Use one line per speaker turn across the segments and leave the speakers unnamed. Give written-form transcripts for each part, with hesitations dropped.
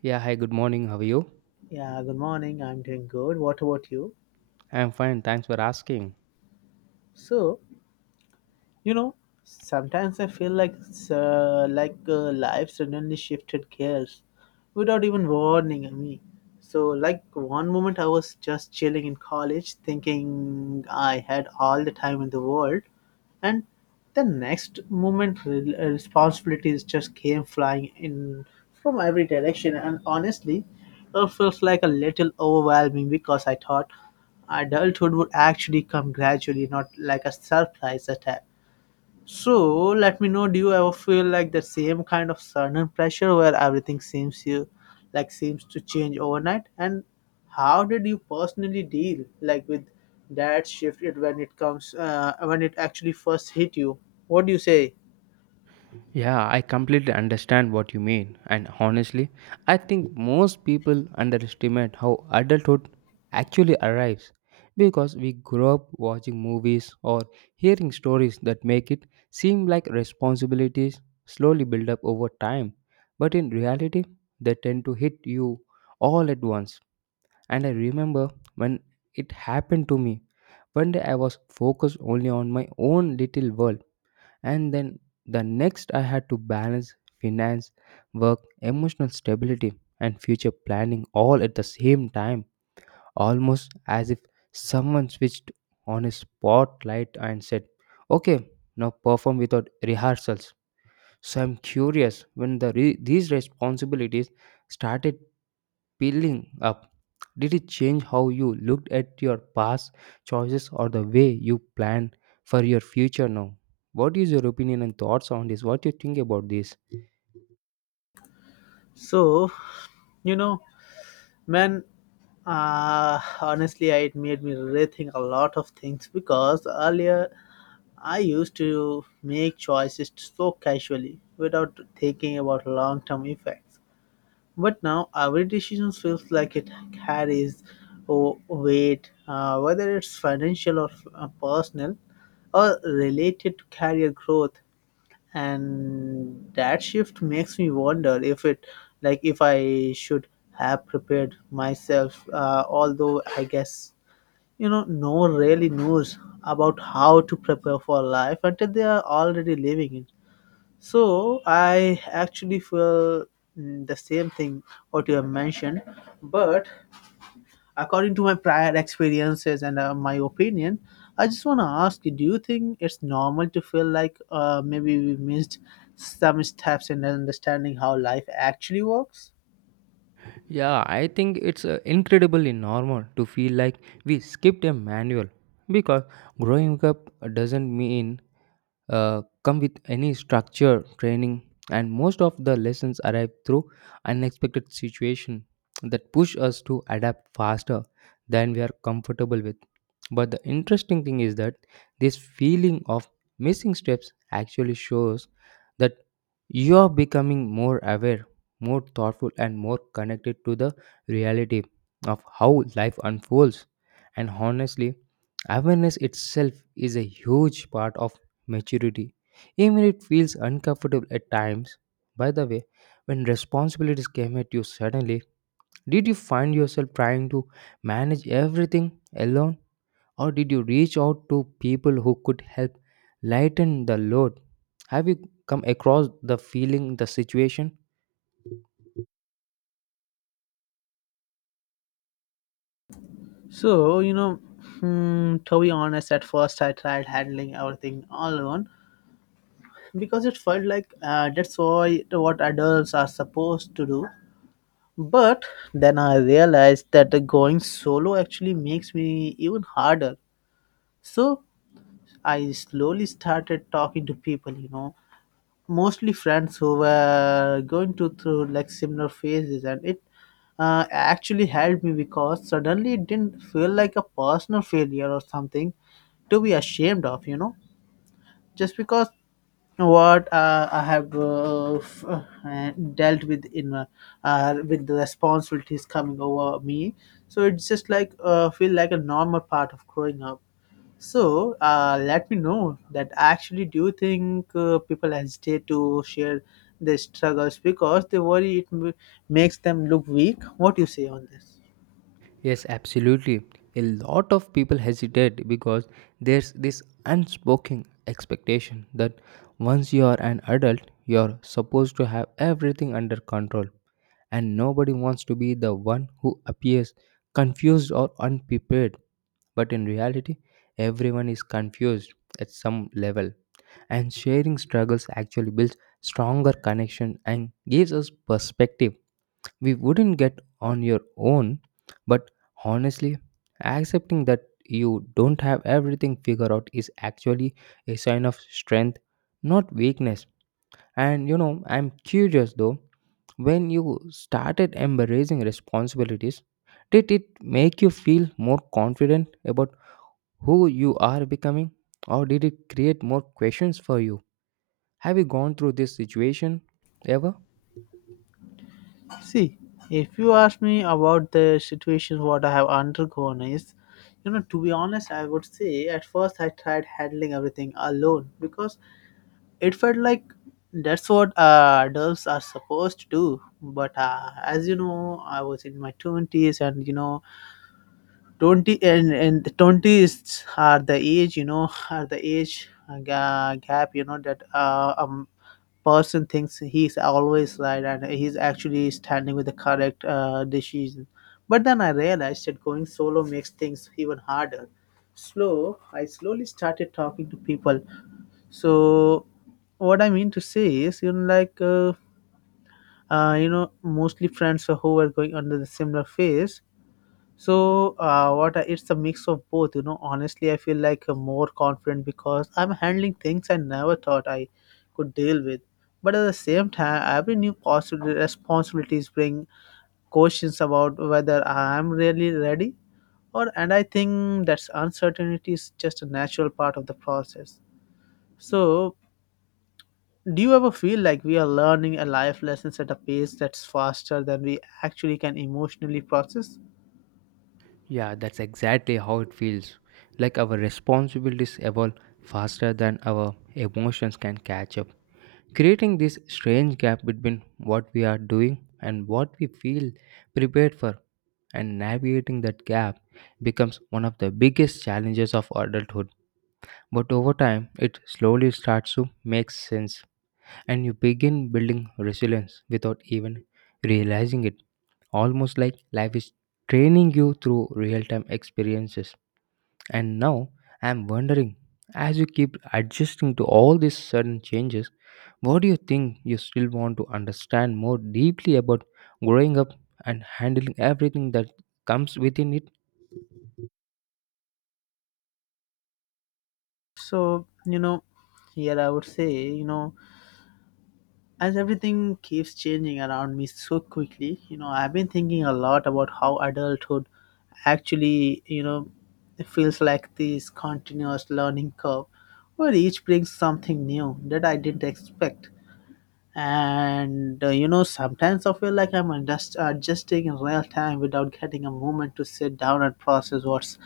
Yeah, hi, good morning. How are you?
Yeah, good morning. I'm doing good. What about you?
I'm fine, thanks for asking.
So, you know, sometimes I feel like life suddenly shifted gears without even warning me. So, like, one moment I was just chilling in college, thinking I had all the time in the world, and the next moment responsibilities just came flying in from every direction, and honestly it felt like a little overwhelming because I thought adulthood would actually come gradually, not like a surprise attack. So let me know, do you ever feel like the same kind of sudden pressure where everything seems you like seems to change overnight? And how did you personally deal like with that shift it when it comes when it actually first hit you? What do you say?
Yeah, I completely understand what you mean, and honestly, I think most people underestimate how adulthood actually arrives because we grow up watching movies or hearing stories that make it seem like responsibilities slowly build up over time, but in reality, they tend to hit you all at once. And I remember when it happened to me. One day I was focused only on my own little world, and then the next I had to balance finance, work, emotional stability, and future planning all at the same time, almost as if someone switched on a spotlight and said, "Okay, now perform without rehearsals." So I'm curious, when the these responsibilities started peeling up, did it change how you looked at your past choices or the way you plan for your future now? What is your opinion and thoughts on this? What do you think about this?
So, you know, man, honestly, it made me rethink a lot of things because earlier I used to make choices so casually without thinking about long term effects. But now every decision feels like it carries oh, weight, whether it's financial or personal or related to career growth. And that shift makes me wonder if it, like, if I should have prepared myself. Although I guess, you know, no one really knows about how to prepare for life until they are already living it. So I actually feel the same thing what you have mentioned, but according to my prior experiences and my opinion, I just want to ask you: do you think it's normal to feel like maybe we missed some steps in understanding how life actually works?
Yeah, I think it's incredibly normal to feel like we skipped a manual because growing up doesn't mean come with any structure training, and most of the lessons arrive through unexpected situation that push us to adapt faster than we are comfortable with. But the interesting thing is that this feeling of missing steps actually shows that you are becoming more aware, more thoughtful, and more connected to the reality of how life unfolds. And honestly, awareness itself is a huge part of maturity, even if it feels uncomfortable at times. By the way, when responsibilities came at you suddenly, did you find yourself trying to manage everything alone, or did you reach out to people who could help lighten the load? Have you come across the feeling, the situation?
So, you know, hmm, to be honest, at first I tried handling everything all alone because it felt like that's why what adults are supposed to do. But then I realized that the going solo actually makes me even harder. So I slowly started talking to people, you know, mostly friends who were going to through like similar phases, and it actually helped me because suddenly it didn't feel like a personal failure or something to be ashamed of, you know, just because what I have dealt with in with the responsibilities coming over me. So it's just like feel like a normal part of growing up. So let me know that actually do you think people hesitate to share their struggles because they worry it makes them look weak? What do you say on this?
Yes, absolutely. A lot of people hesitate because there's this unspoken expectation that once you are an adult, you're supposed to have everything under control, and nobody wants to be the one who appears confused or unprepared. But in reality, everyone is confused at some level, and sharing struggles actually builds stronger connection and gives us perspective we wouldn't get on your own. But honestly, accepting that you don't have everything figured out is actually a sign of strength, not weakness. And you know, I'm curious though, when you started embracing responsibilities, did it make you feel more confident about who you are becoming, or did it create more questions for you? Have you gone through this situation ever?
See, if you ask me about the situation, what I have undergone is, you know, to be honest, I would say at first I tried handling everything alone because it felt like that's what adults are supposed to do. But as you know, I was in my 20s and, you know, 20 and the 20s are the age, you know, are the age gap, you know, that person thinks he's always right and he's actually standing with the correct decision. But then I realized that going solo makes things even harder. Slow I slowly started talking to people. So what I mean to say is, you know, like you know, mostly friends who were going under the similar phase. So, what I, it's a mix of both, you know. Honestly, I feel like more confident because I'm handling things I never thought I could deal with. But at the same time, every new possible responsibilities bring questions about whether I'm really ready, or and I think that's uncertainty is just a natural part of the process. So, do you ever feel like we are learning a life lessons at a pace that's faster than we actually can emotionally process?
Yeah, that's exactly how it feels. Like our responsibilities evolve faster than our emotions can catch up, creating this strange gap between what we are doing and what we feel prepared for, and navigating that gap becomes one of the biggest challenges of adulthood. But over time, it slowly starts to make sense, and you begin building resilience without even realizing it. Almost like life is training you through real time experiences. And now I'm wondering, as you keep adjusting to all these sudden changes, what do you think you still want to understand more deeply about growing up and handling everything that comes within it?
So, you know, here I would say, you know, as everything keeps changing around me so quickly, you know, I've been thinking a lot about how adulthood actually, you know, it feels like this continuous learning curve where each brings something new that I didn't expect. And you know, sometimes I feel like I'm adjusting in real time without getting a moment to sit down and process what's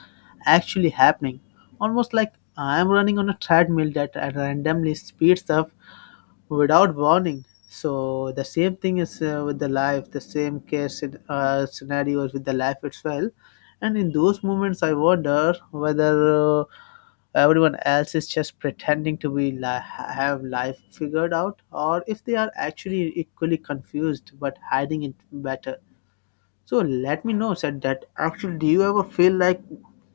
actually happening, almost like I'm running on a treadmill that randomly speeds up without warning. So the same thing is with the life, the same case scenarios with the life itself. And in those moments I wonder whether everyone else is just pretending to have life figured out, or if they are actually equally confused but hiding it better. So let me know said that actually do you ever feel like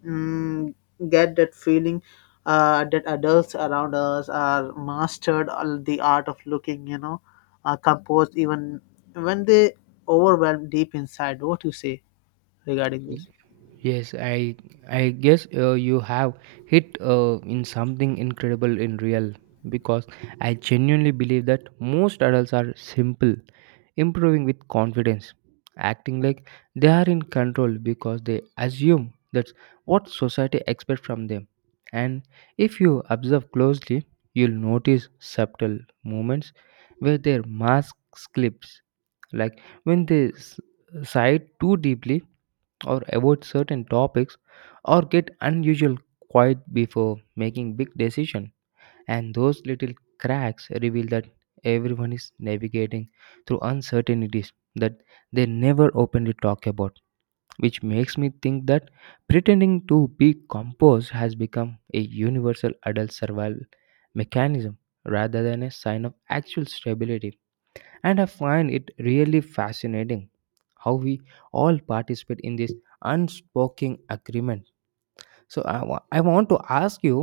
mm, get that feeling that adults around us are mastered all the art of looking, you know, composed even when they overwhelm deep inside. What you say regarding this?
Yes, I guess you have hit in something incredible in real, because I genuinely believe that most adults are simple, improving with confidence, acting like they are in control because they assume that's what society expects from them. And if you observe closely, you'll notice subtle moments where their mask slips, like when they sigh too deeply or avoid certain topics or get unusual quiet before making big decisions. And those little cracks reveal that everyone is navigating through uncertainties that they never openly talk about, which makes me think that pretending to be composed has become a universal adult survival mechanism rather than a sign of actual stability. And I find it really fascinating how we all participate in this unspoken agreement. So I want to ask you,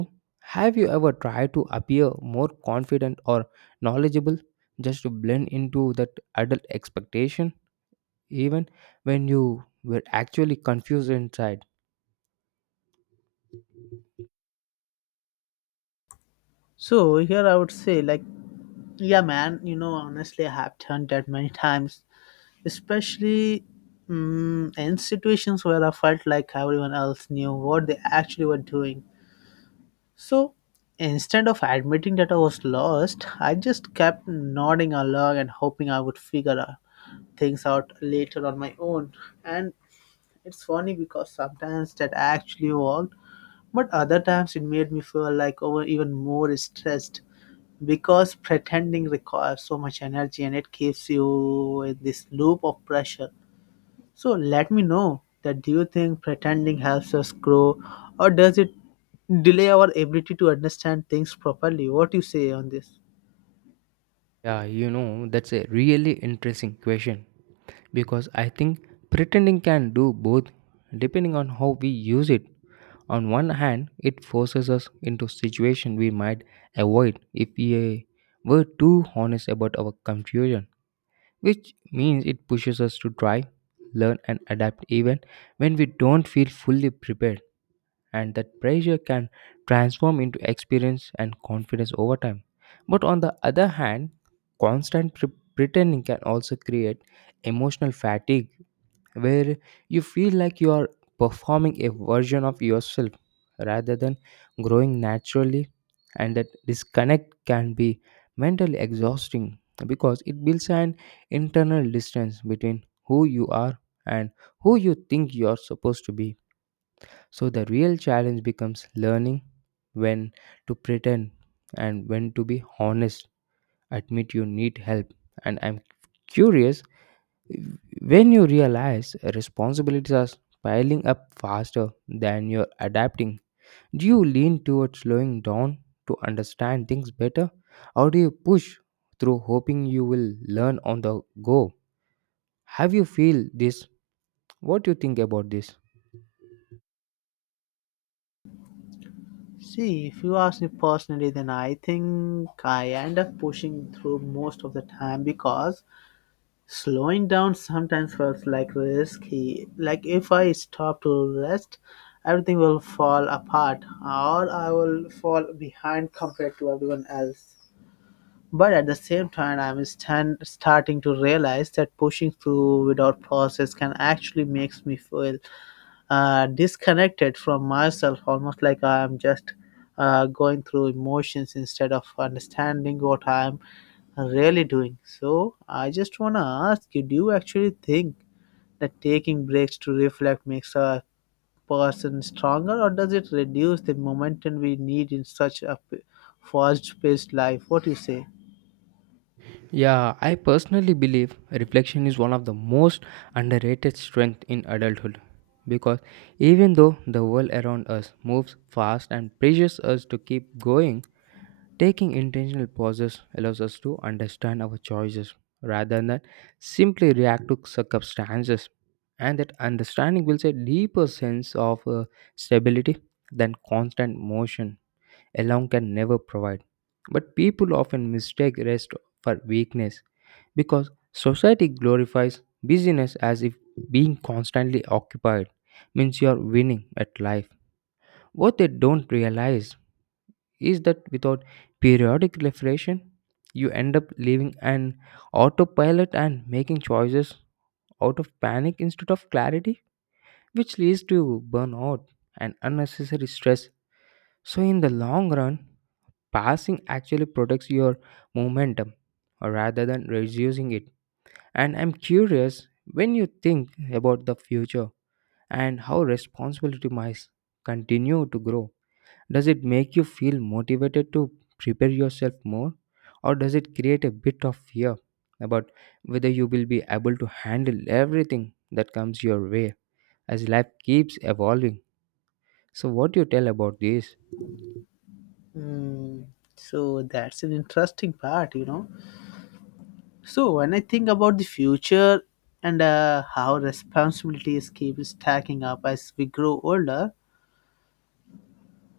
have you ever tried to appear more confident or knowledgeable just to blend into that adult expectation, even when you were actually confused inside?
So here I would say like, yeah, man. You know, honestly, I have done that many times, especially in situations where I felt like everyone else knew what they actually were doing. So instead of admitting that I was lost, I just kept nodding along and hoping I would figure out things out later on my own. And it's funny because sometimes that actually worked, but other times it made me feel like over even more stressed because pretending requires so much energy and it keeps you in this loop of pressure. So let me know that, do you think pretending helps us grow, or does it delay our ability to understand things properly? What do you say on this?
Yeah, you know, that's a really interesting question because I think pretending can do both depending on how we use it. On one hand, it forces us into situations we might avoid if we were too honest about our confusion, which means it pushes us to try, learn, and adapt even when we don't feel fully prepared. And that pressure can transform into experience and confidence over time. But on the other hand, constant pretending can also create emotional fatigue where you feel like you are performing a version of yourself rather than growing naturally, and that disconnect can be mentally exhausting because it builds an internal distance between who you are and who you think you are supposed to be. So the real challenge becomes learning when to pretend and when to be honest, admit you need help. And I'm curious, when you realize responsibilities are piling up faster than you're adapting, do you lean towards slowing down to understand things better, or do you push through hoping you will learn on the go? Have you feel this? What do you think about this?
See, if you ask me personally, then I think I end up pushing through most of the time because slowing down sometimes feels like risky, like if I stop to rest, everything will fall apart or I will fall behind compared to everyone else. But at the same time, starting to realize that pushing through without process can actually makes me feel disconnected from myself, almost like I'm just going through emotions instead of understanding what I'm really doing. So I just wanna ask you: do you actually think that taking breaks to reflect makes a person stronger, or does it reduce the momentum we need in such a fast-paced life? What do you say?
Yeah, I personally believe reflection is one of the most underrated strength in adulthood because even though the world around us moves fast and pressures us to keep going, taking intentional pauses allows us to understand our choices rather than simply react to circumstances, and that understanding builds a deeper sense of stability than constant motion alone can never provide. But people often mistake rest for weakness because society glorifies busyness as if being constantly occupied means you are winning at life. What they don't realize is that without periodic reflection, you end up living an autopilot and making choices out of panic instead of clarity, which leads to burnout and unnecessary stress. So, in the long run, passing actually protects your momentum or rather than reducing it. And I'm curious, when you think about the future and how responsibility might continue to grow, does it make you feel motivated to prepare yourself more, or does it create a bit of fear about whether you will be able to handle everything that comes your way as life keeps evolving? So, what do you tell about this?
Mm, so that's an interesting part, you know. So when I think about the future and how responsibilities keep stacking up as we grow older,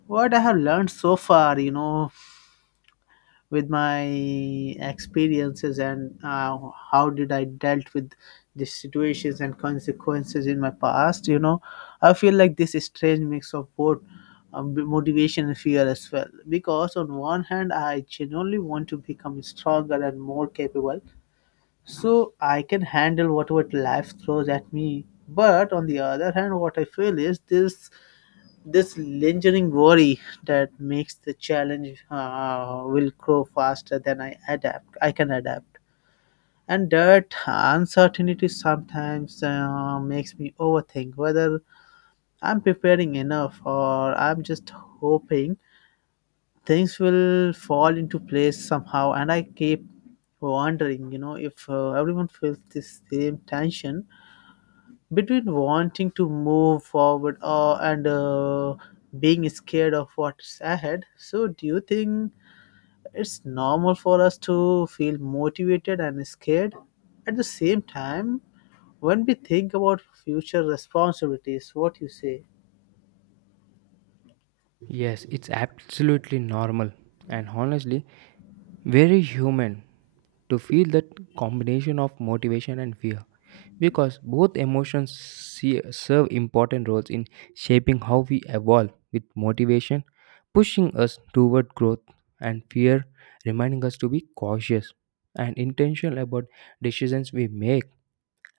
what I have learned so far, you know, with my experiences and how did I dealt with the situations and consequences in my past, you know, I feel like this strange mix of both motivation and fear as well. Because on one hand, I genuinely want to become stronger and more capable so I can handle whatever life throws at me. But on the other hand, what I feel is this lingering worry that makes the challenge will grow faster than I adapt. I can adapt, and that uncertainty sometimes makes me overthink whether I'm preparing enough or I'm just hoping things will fall into place somehow. And I keep wondering, you know, if everyone feels the same tension between wanting to move forward and being scared of what's ahead. So, do you think it's normal for us to feel motivated and scared at the same time when we think about future responsibilities? What you say?
Yes, it's absolutely normal. And honestly, very human to feel that combination of motivation and fear, because both emotions serve important roles in shaping how we evolve, with motivation pushing us toward growth and fear reminding us to be cautious and intentional about decisions we make.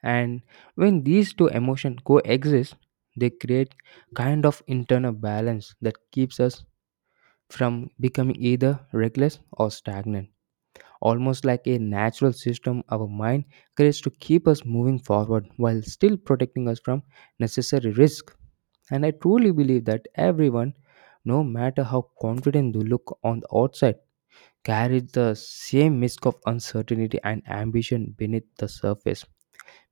And when these two emotions coexist, they create kind of internal balance that keeps us from becoming either reckless or stagnant, almost like a natural system our mind creates to keep us moving forward while still protecting us from necessary risk. And I truly believe that everyone, no matter how confident they look on the outside, carries the same risk of uncertainty and ambition beneath the surface,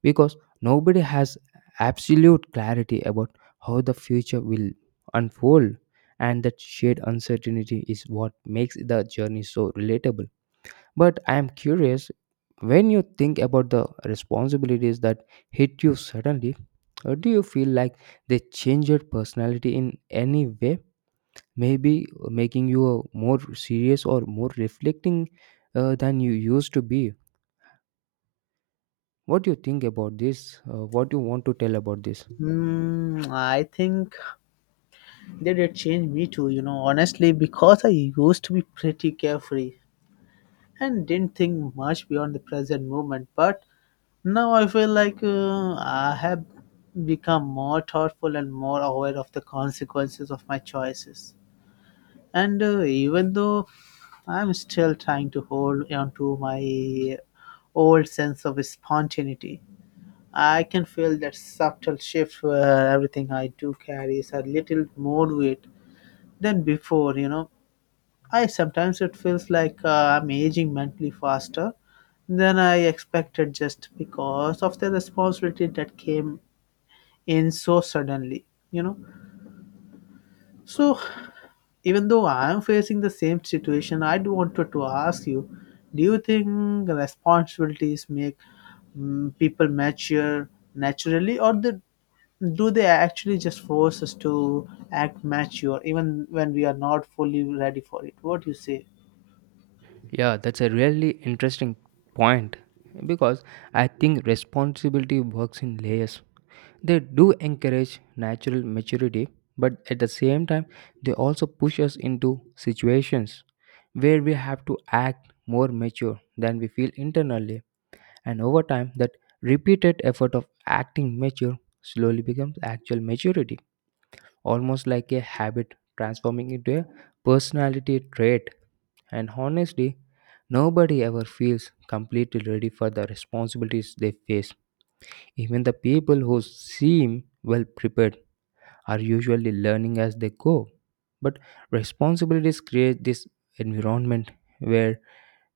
because nobody has absolute clarity about how the future will unfold, and that shared uncertainty is what makes the journey so relatable. But I am curious, when you think about the responsibilities that hit you suddenly, do you feel like they change your personality in any way? Maybe making you a more serious or more reflecting than you used to be. What do you think about this? What do you want to tell about this?
Hmm, I think that it changed me too, you know, honestly, because I used to be pretty carefree and didn't think much beyond the present moment. But now I feel like I have become more thoughtful and more aware of the consequences of my choices. And even though I'm still trying to hold on to my old sense of spontaneity, I can feel that subtle shift where everything I do carries a little more weight than before, you know. I sometimes it feels like I'm aging mentally faster than I expected just because of the responsibility that came in so suddenly, you know. So even though I am facing the same situation, I do wanted to ask you, do you think responsibilities make people mature naturally, or the, do they actually just force us to act mature even when we are not fully ready for it? What do you say?
Yeah, that's a really interesting point because I think responsibility works in layers. They do encourage natural maturity, but at the same time, they also push us into situations where we have to act more mature than we feel internally. And over time, that repeated effort of acting mature slowly becomes actual maturity, almost like a habit transforming into a personality trait. And honestly, nobody ever feels completely ready for the responsibilities they face, even the people who seem well prepared are usually learning as they go. But responsibilities create this environment where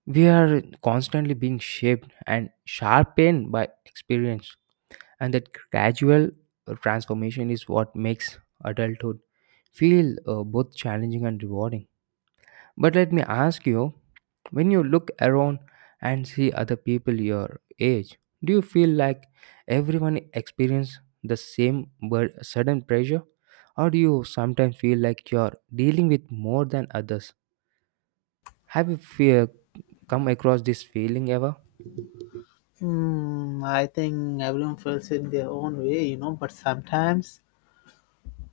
we are constantly being shaped and sharpened by experience, and that gradual transformation is what makes adulthood feel both challenging and rewarding. But let me ask you, when you look around and see other people your age, do you feel like everyone experiences the same sudden pressure? Or do you sometimes feel like you're dealing with more than others? Have you fear come across this feeling ever?
Hmm, I think everyone feels it their own way, you know, but sometimes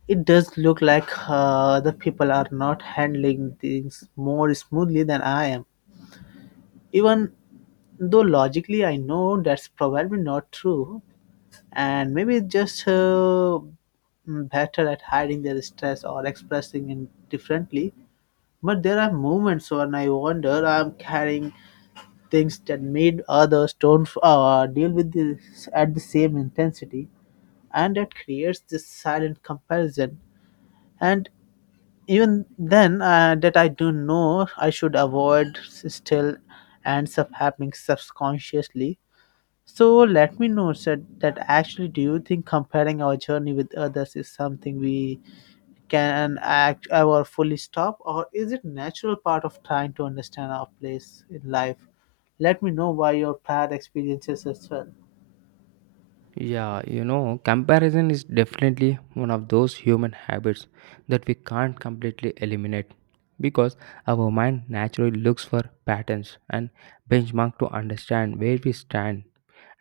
it does look like the people are not handling things more smoothly than I am. Even though logically I know that's probably not true, and maybe it's just better at hiding their stress or expressing it differently. But there are moments when I wonder I'm carrying things that made others don't deal with this at the same intensity, and that creates this silent comparison. And even then that I do know I should avoid still ends up happening subconsciously. So let me know sir. That actually, do you think comparing our journey with others is something we can act ever fully stop, or is it natural part of trying to understand our place in life? Let me know why your prior experiences as well.
Yeah, you know, comparison is definitely one of those human habits that we can't completely eliminate because our mind naturally looks for patterns and benchmark to understand where we stand.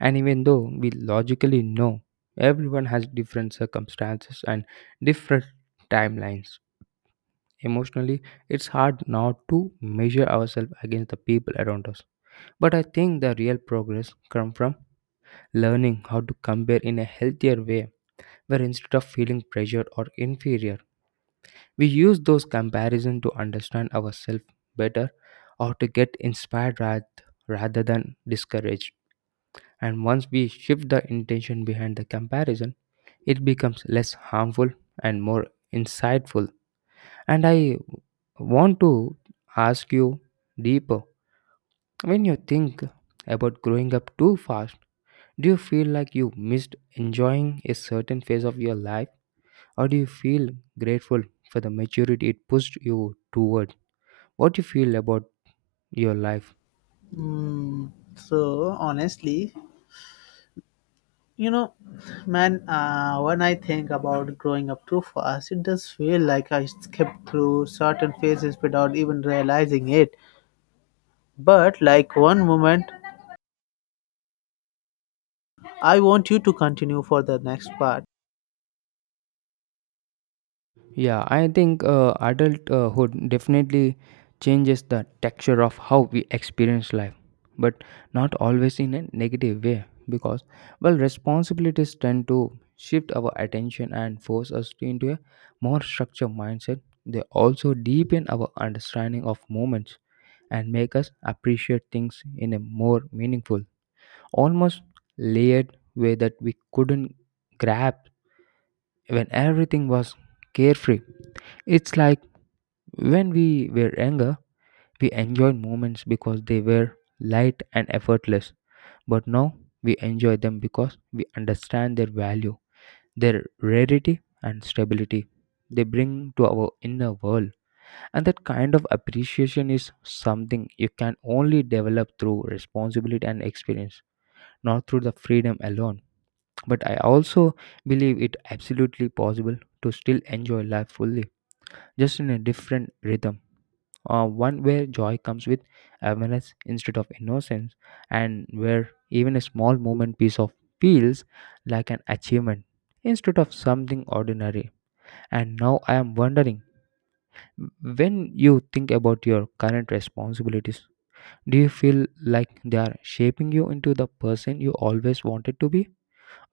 And even though we logically know everyone has different circumstances and different timelines, emotionally it's hard not to measure ourselves against the people around us. But I think the real progress comes from learning how to compare in a healthier way where, instead of feeling pressured or inferior, we use those comparisons to understand ourselves better or to get inspired rather than discouraged. And once we shift the intention behind the comparison, it becomes less harmful and more insightful. And I want to ask you deeper, when you think about growing up too fast, do you feel like you missed enjoying a certain phase of your life? Or do you feel grateful for the maturity it pushed you toward? What do you feel about your life?
Hmm. So honestly, you know, man, when I think about growing up too fast, it does feel like I skipped through certain phases without even realizing it. But, like, one moment, I want you to continue for the next part.
Yeah, I think adulthood definitely changes the texture of how we experience life, but not always in a negative way because, well, responsibilities tend to shift our attention and force us into a more structured mindset. They also deepen our understanding of moments and make us appreciate things in a more meaningful, almost layered way that we couldn't grasp when everything was carefree. It's like when we were younger, we enjoyed moments because they were light and effortless, but now we enjoy them because we understand their value, their rarity, and stability they bring to our inner world. And that kind of appreciation is something you can only develop through responsibility and experience, not through the freedom alone. But I also believe it absolutely possible to still enjoy life fully, just in a different rhythm. One where joy comes with awareness instead of innocence, and where even a small moment piece of feels like an achievement instead of something ordinary. And now I am wondering, when you think about your current responsibilities, do you feel like they are shaping you into the person you always wanted to be?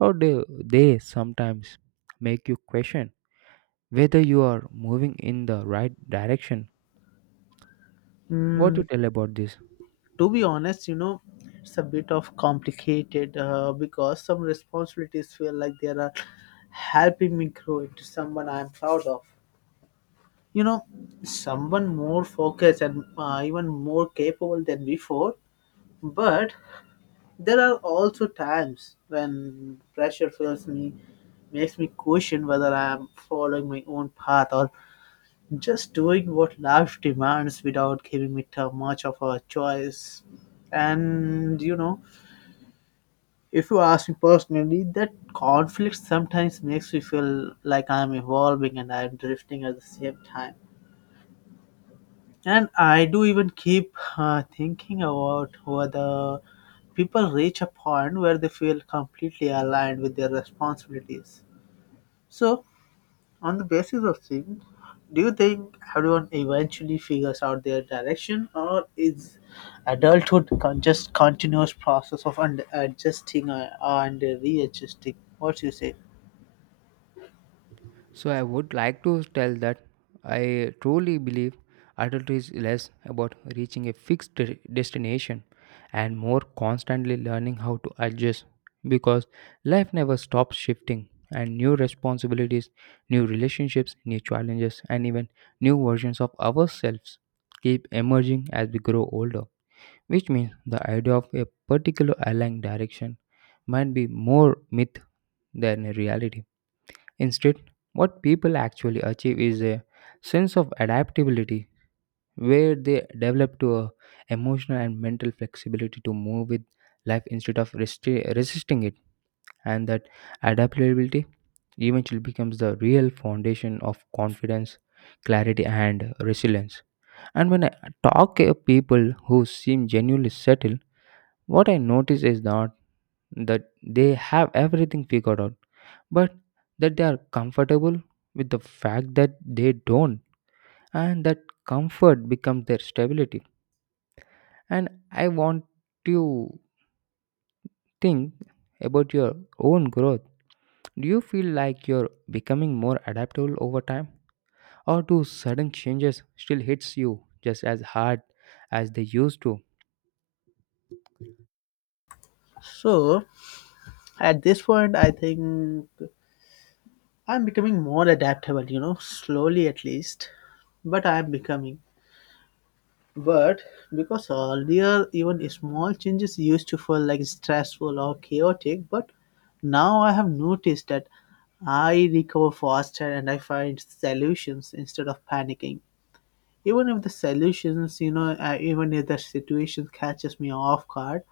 Or do they sometimes make you question whether you are moving in the right direction? What do
Mm,
you tell about this?
to be honest, you know, it's a bit of complicated because some responsibilities feel like they are helping me grow into someone I'm proud of. You know, someone more focused and, even more capable than before. But there are also times when pressure fills me, makes me question whether I am following my own path or just doing what life demands without giving me too much of a choice. And you know, if you ask me personally, that conflict sometimes makes me feel like I'm evolving and I'm drifting at the same time. And I do even keep thinking about whether people reach a point where they feel completely aligned with their responsibilities. So, on the basis of things, do you think everyone eventually figures out their direction, or is adulthood just continuous process of adjusting and readjusting? What you say?
So I would like to tell that I truly believe adulthood is less about reaching a fixed destination and more constantly learning how to adjust because life never stops shifting, and new responsibilities, new relationships, new challenges and even new versions of ourselves keep emerging as we grow older, which means the idea of a particular airline direction might be more myth than a reality. Instead, what people actually achieve is a sense of adaptability where they develop to a emotional and mental flexibility to move with life instead of resisting it, and that adaptability eventually becomes the real foundation of confidence, clarity and resilience. And when I talk to people who seem genuinely settled, what I notice is not that they have everything figured out, but that they are comfortable with the fact that they don't, and that comfort becomes their stability. And I want to think about your own growth. Do you feel like you're becoming more adaptable over time, or do sudden changes still hits you just as hard as they used to?
So, at this point, I think I'm becoming more adaptable, you know, slowly at least. But I'm becoming. But because earlier, even small changes used to feel like stressful or chaotic, but now I have noticed that I recover faster and I find solutions instead of panicking. Even if the solutions, you know, even if the situation catches me off guard,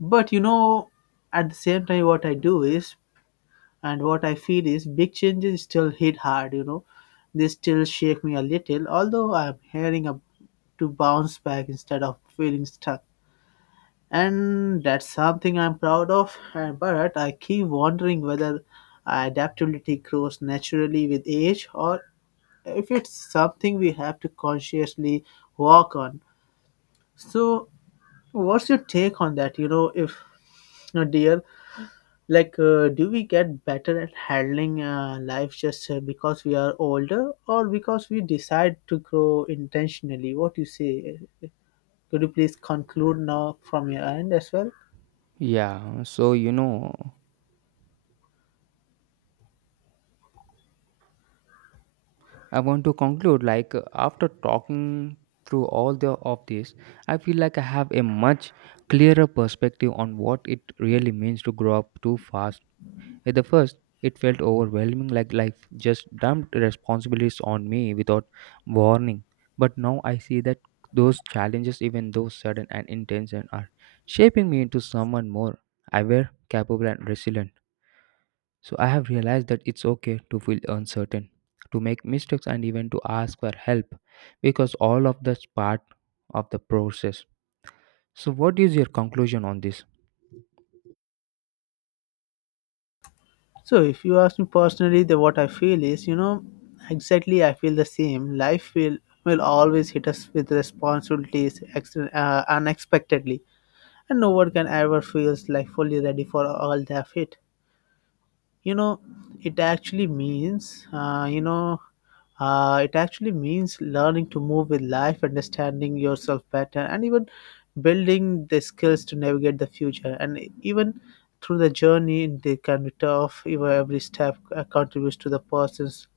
but you know, at the same time, what I do is and what I feel is big changes still hit hard, you know. They still shake me a little, although I'm hearing up to bounce back instead of feeling stuck. And that's something I'm proud of, but I keep wondering whether adaptability grows naturally with age or if it's something we have to consciously work on. So, what's your take on that? You know, if, you know, dear, like do we get better at handling life just because we are older or because we decide to grow intentionally? What you say? Could you please conclude now from your end as well?
Yeah, so you know, I want to conclude like after talking through all the of this, I feel like I have a much clearer perspective on what it really means to grow up too fast. At the first, it felt overwhelming like life just dumped responsibilities on me without warning. But now I see that those challenges, even though sudden and intense, and are shaping me into someone more aware, capable, and resilient. So I have realized that it's okay to feel uncertain, to make mistakes, and even to ask for help because all of that's part of the process. So, what is your conclusion on this?
So if you ask me personally, the what I feel is, you know, exactly, I feel the same. Life will always hit us with responsibilities unexpectedly, and no one can ever feels like fully ready for all they have hit, you know. It actually means, you know, it actually means learning to move with life, understanding yourself better, and even building the skills to navigate the future, and even through the journey they can be tough, even every step contributes to the person's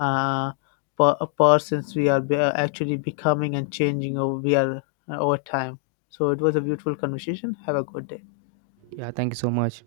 uh, a persons we are actually becoming and changing over we are over time. So it was a beautiful conversation. Have a good day.
Yeah, thank you so much.